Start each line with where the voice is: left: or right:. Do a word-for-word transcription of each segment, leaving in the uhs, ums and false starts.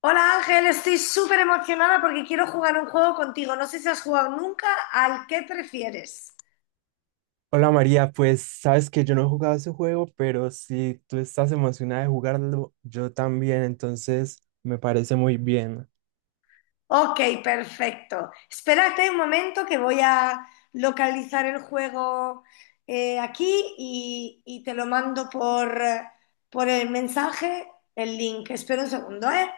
left: Hola Ángel, estoy súper emocionada porque quiero jugar un juego contigo. No sé si has jugado nunca al que prefieres.
right: Hola María, pues sabes que yo no he jugado ese juego, pero si tú estás emocionada de jugarlo, yo también, entonces me parece muy bien.
left: Ok, perfecto. Espérate un momento que voy a localizar el juego eh, aquí y, y te lo mando por, eh, por el mensaje, el link. Espera un segundo, ¿eh?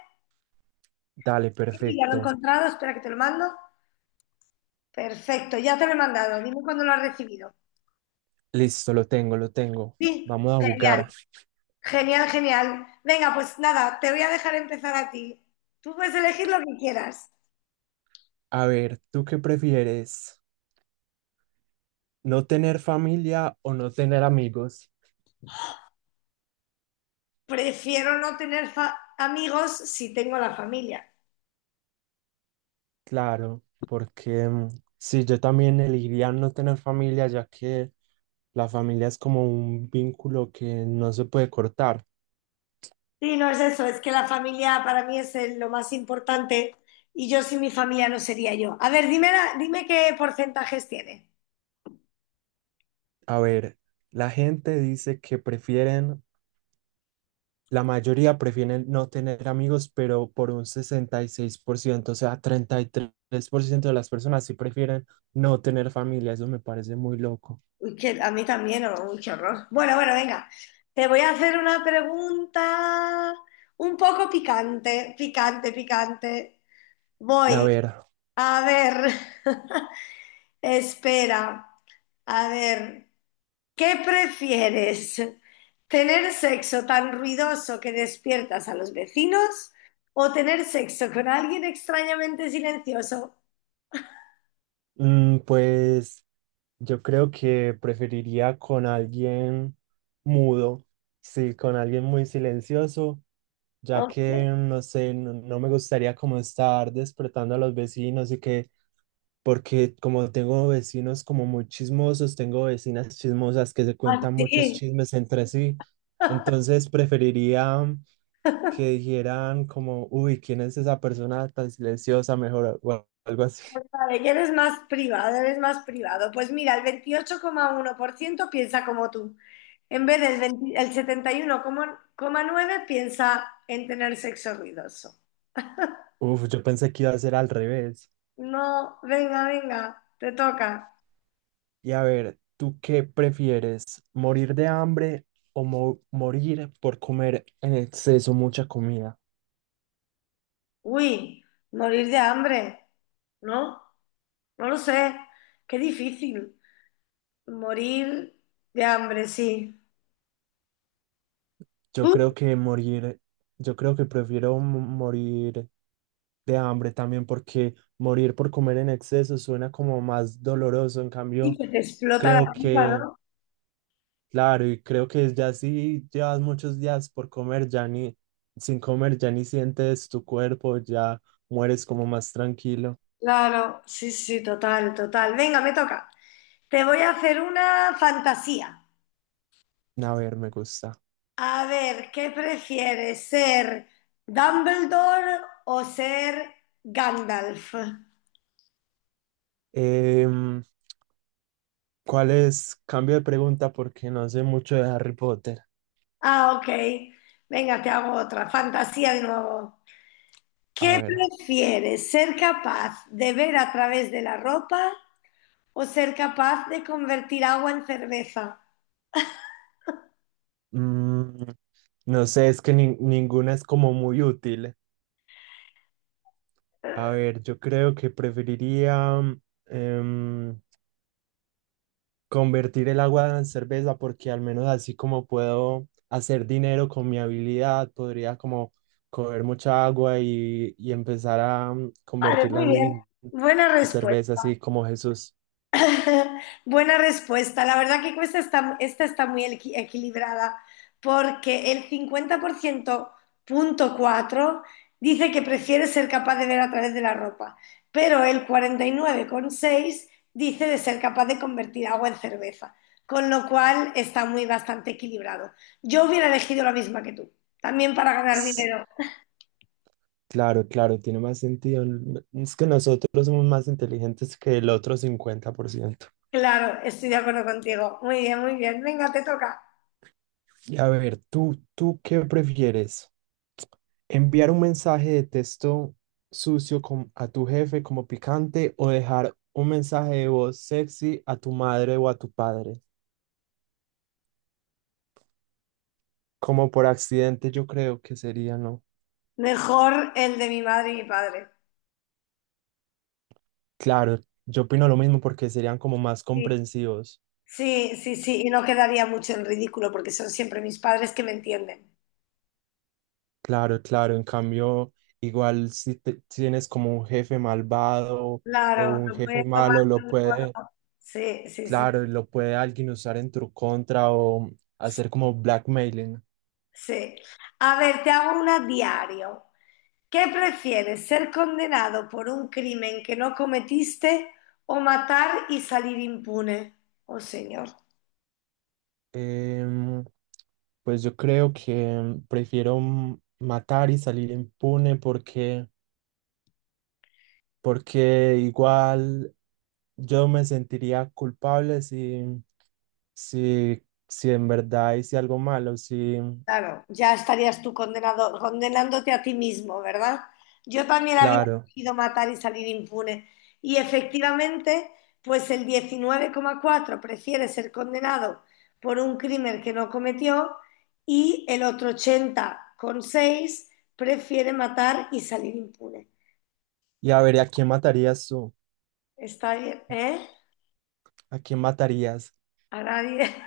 right: Dale,
left: Sí, ya lo he
right: perfecto.
left: encontrado, espera que te lo mando. Perfecto, ya te lo he mandado. Dime cuándo lo has recibido.
right: Listo, lo tengo, lo tengo.
left: Sí,
right: Vamos a
left: genial.
right: jugar.
left: Genial, genial. Venga, pues nada, te voy a dejar empezar a ti. Tú puedes elegir lo que quieras.
right: A ver, ¿tú qué prefieres? ¿No tener familia o no tener amigos?
left: Prefiero no tener fa- amigos si tengo la familia.
right: Claro, porque mm, sí, yo también elegiría no tener familia, ya que la familia es como un vínculo que no se puede cortar.
left: Sí, no es eso, es que la familia para mí es el- lo más importante y yo sin mi familia no sería yo. A ver, dime, la- dime qué porcentajes tiene.
right: A ver, la gente dice que prefieren, la mayoría prefieren no tener amigos, pero por un sesenta y seis por ciento, o sea, treinta y tres por ciento de las personas sí prefieren no tener familia. Eso me parece muy loco.
left: Uy, que a mí también, oh, uy, qué horror. Bueno, bueno, venga. Te voy a hacer una pregunta un poco picante, picante, picante.
right: A
left: Voy,
right: ver,
left: a ver. Espera, a ver, ¿qué prefieres? ¿Tener sexo tan ruidoso que despiertas a los vecinos o tener sexo con alguien extrañamente silencioso?
right: mm, pues yo creo que preferiría con alguien mudo, sí, con alguien muy silencioso ya
left: Ok.
right: que no sé, no, no me gustaría como estar despertando a los vecinos y que porque como tengo vecinos como muy chismosos, tengo vecinas chismosas que se cuentan muchos
left: Así,
right: chismes entre sí, entonces preferiría que dijeran como, uy, ¿quién es esa persona tan silenciosa? Mejor o a- algo así.
left: vale, que eres más privado, eres más privado. Pues mira, el veintiocho coma uno por ciento piensa como tú. En vez del veinte, el setenta y uno coma nueve por ciento piensa en tener sexo ruidoso.
right: Uf, yo pensé que iba a ser al revés.
left: No, venga, venga, te toca.
right: Y a ver, ¿tú qué prefieres? ¿Morir de hambre o mo- morir por comer en exceso mucha comida?
left: Uy, morir de hambre, ¿no? No lo sé. Qué difícil. Morir de hambre, sí. Tú
right: Yo creo que morir, yo creo que prefiero mo- morir de hambre también porque morir por comer en exceso suena como más doloroso. En
left: sí
right: cambio,
left: que te explota la
right: creo
left: pipa,
right: que,
left: ¿no?
right: claro, y creo que ya si llevas muchos días por comer, ya ni sin comer, ya ni sientes tu cuerpo, ya mueres como más tranquilo.
left: Claro, sí, sí, total, total. Venga, me toca. Te voy a hacer una fantasía.
right: A ver, me gusta.
left: A ver, ¿qué prefieres, ser Dumbledore o ser Gandalf?
right: Em, ¿Cuál es? Cambio de pregunta porque no sé mucho de Harry Potter.
left: Ah, ok. Venga, te hago otra. Fantasía de nuevo.
right: A
left: ¿Qué
right: ver.
left: prefieres, ser capaz de ver a través de la ropa o ser capaz de convertir agua en cerveza?
right: Mm, no sé, es que nin- ninguna es como muy útil. A ver, yo creo que preferiría mm, em, convertir el agua en cerveza porque al menos así como puedo hacer dinero con mi habilidad, podría como coger mucha agua y, y empezar a mm,
left: Vale,
right: convertirla
left: muy bien.
right: en
left: Buena
right: cerveza,
left: respuesta.
right: así como Jesús.
left: Buena respuesta. La verdad que esta está, esta está muy equi- equilibrada porque el cincuenta por ciento punto cuatro dice que prefiere ser capaz de ver a través de la ropa, pero el cuarenta y nueve coma seis dice de ser capaz de convertir agua en cerveza, con lo cual está muy bastante equilibrado. Yo hubiera elegido la misma que tú, también para ganar
right: Ps,
left: dinero.
right: Claro, claro, tiene más sentido. N- Es que nosotros somos más inteligentes que el otro cincuenta por ciento.
left: Claro, estoy de acuerdo contigo. Muy bien, muy bien. Venga, te toca.
right: Y a ver, ¿tú, tú qué prefieres? ¿Enviar un mensaje de texto sucio com- a tu jefe como picante o dejar un mensaje de voz sexy a tu madre o a tu padre? Como por accidente yo creo que sería, ¿no?
left: Mejor el de mi madre y mi padre.
right: Claro, yo opino lo mismo porque serían como más
left: Sí.
right: comprensivos.
left: Sí, sí, sí, y no quedaría mucho en ridículo porque son siempre mis padres que me entienden.
right: Claro, claro, en cambio, igual si te- si tienes como un jefe malvado o
left: Claro,
right: un
left: lo
right: jefe
left: puedes tomar
right: malo, lo
left: de un
right: puede...
left: modo- Sí, sí, sí,
right: Claro, y lo puede alguien usar en tu contra o hacer como blackmailing.
left: sí. A ver, te hago una diario. ¿Qué prefieres, ser condenado por un crimen que no cometiste o matar y salir impune? Oh, señor.
right: Em, pues yo creo que prefiero m- matar y salir impune porque, porque igual yo me sentiría culpable si, si, si en verdad hice algo malo, sí,
left: Claro, ya estarías tú condenado, condenándote a ti mismo, ¿verdad? Yo también había
right: claro.
left: decidido matar y salir impune. Y efectivamente, pues el diecinueve coma cuatro prefiere ser condenado por un crimen que no cometió y el otro ochenta coma seis prefiere matar y salir impune.
right: Y a ver, ¿y ¿a quién matarías tú?
left: Está bien, ¿eh?
right: ¿A quién matarías?
left: A nadie.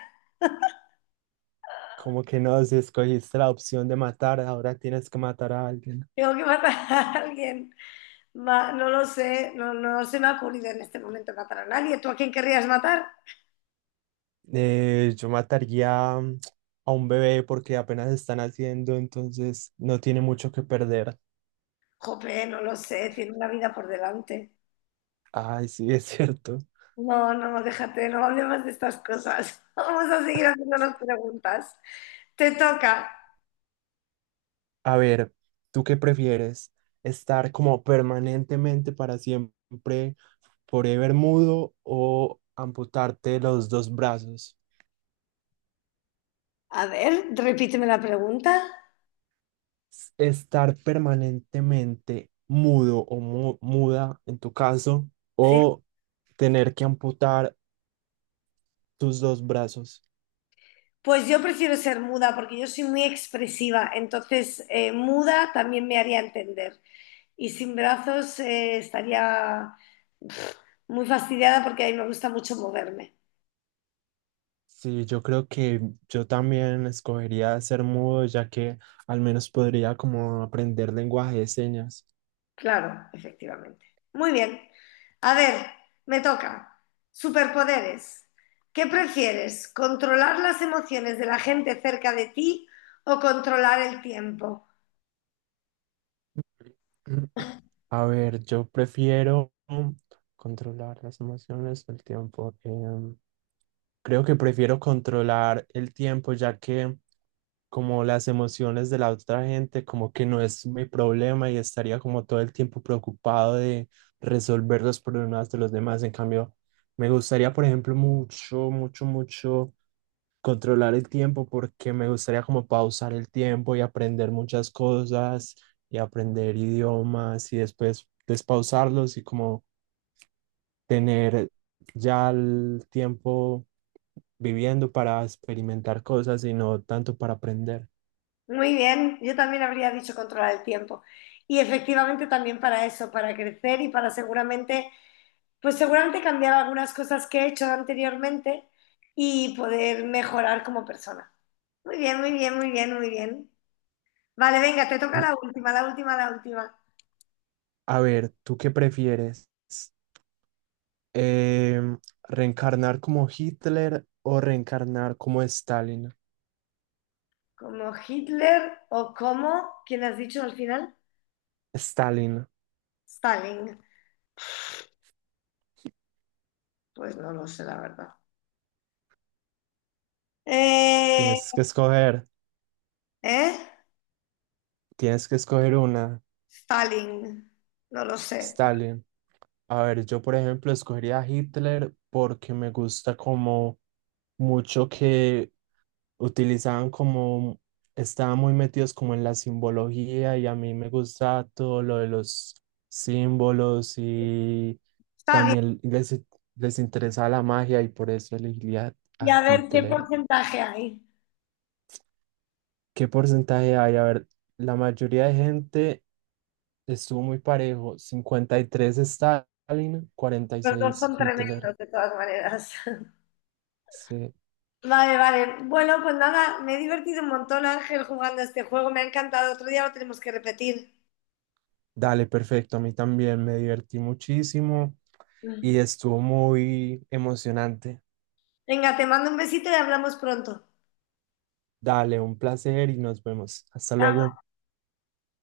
right: Como que no, si escogiste la opción de matar, ahora tienes que matar a alguien.
left: Tengo que matar a alguien. Ma- no lo sé, no, no se me ha ocurrido en este momento matar a nadie. ¿Tú a quién querrías matar?
right: Eh, yo mataría mm, a un bebé porque apenas están haciendo, entonces no tiene mucho que perder.
left: Jope, no lo sé, tiene una vida por delante.
right: Ay, sí, es cierto.
left: No, no, déjate, no hablemos de estas cosas. Vamos a seguir haciéndonos preguntas. Te toca.
right: A ver, ¿tú qué prefieres? ¿Estar como permanentemente para siempre, forever mudo o amputarte los dos brazos?
left: A ver, repíteme la pregunta.
right: S- ¿Estar permanentemente mudo o mu- muda en tu caso
left: Sí.
right: o tener que amputar tus dos brazos?
left: Pues yo prefiero ser muda porque yo soy muy expresiva, entonces eh, muda también me haría entender. Y sin brazos eh, estaría muy fastidiada porque a mí me gusta mucho moverme.
right: Sí, yo creo que yo también escogería ser mudo, ya que al menos podría como aprender lenguaje de señas.
left: Claro, efectivamente. Muy bien. A ver, me toca. Superpoderes. ¿Qué prefieres? ¿Controlar las emociones de la gente cerca de ti o controlar el tiempo?
right: A ver, yo prefiero controlar las emociones, el tiempo. Em, creo que prefiero controlar el tiempo, ya que como las emociones de la otra gente, como que no es mi problema y estaría como todo el tiempo preocupado de resolver los problemas de los demás. En cambio, me gustaría, por ejemplo, mucho, mucho, mucho controlar el tiempo porque me gustaría como pausar el tiempo y aprender muchas cosas y aprender idiomas y después despausarlos y como tener ya el tiempo viviendo para experimentar cosas y no tanto para aprender.
left: Muy bien, yo también habría dicho controlar el tiempo. Y efectivamente también para eso, para crecer y para seguramente, pues seguramente cambiar algunas cosas que he hecho anteriormente y poder mejorar como persona. Muy bien, muy bien, muy bien, muy bien. Vale, venga, te toca
right: N-
left: la última, la última, la última.
right: A ver, ¿tú qué prefieres? Em, ¿Reencarnar como Hitler o reencarnar como Stalin?
left: Como Hitler o como, ¿quién has dicho al final?
right: Stalin,
left: Stalin. Pues no lo sé, la verdad. Eh,
right: tienes que escoger,
left: ¿eh?
right: tienes que escoger una,
left: Stalin. No lo sé.
right: Stalin. A ver, yo por ejemplo escogería a Hitler porque me gusta como mucho que utilizaban como, estaban muy metidos como en la simbología y a mí me gusta todo lo de los símbolos y
left: Está bien.
right: también les, les interesa la magia y por eso elegiría
left: Y
right: a
left: a ver qué
right: Hitler.
left: porcentaje hay.
right: ¿Qué porcentaje hay? A ver, la mayoría de gente estuvo muy parejo, cincuenta y tres Stalin, cuarenta y
left: Los dos
right: seis
left: son
right: Hitler.
left: tremendos, de todas maneras.
right: Sí.
left: Vale, vale. Bueno, pues nada, me he divertido un montón, Ángel, jugando a este juego. Me ha encantado. Otro día lo tenemos que repetir.
right: Dale, perfecto. A mí también me divertí muchísimo y estuvo muy emocionante.
left: Venga, te mando un besito y hablamos pronto.
right: Dale, un placer y nos vemos. Hasta
left: Chao.
right: luego.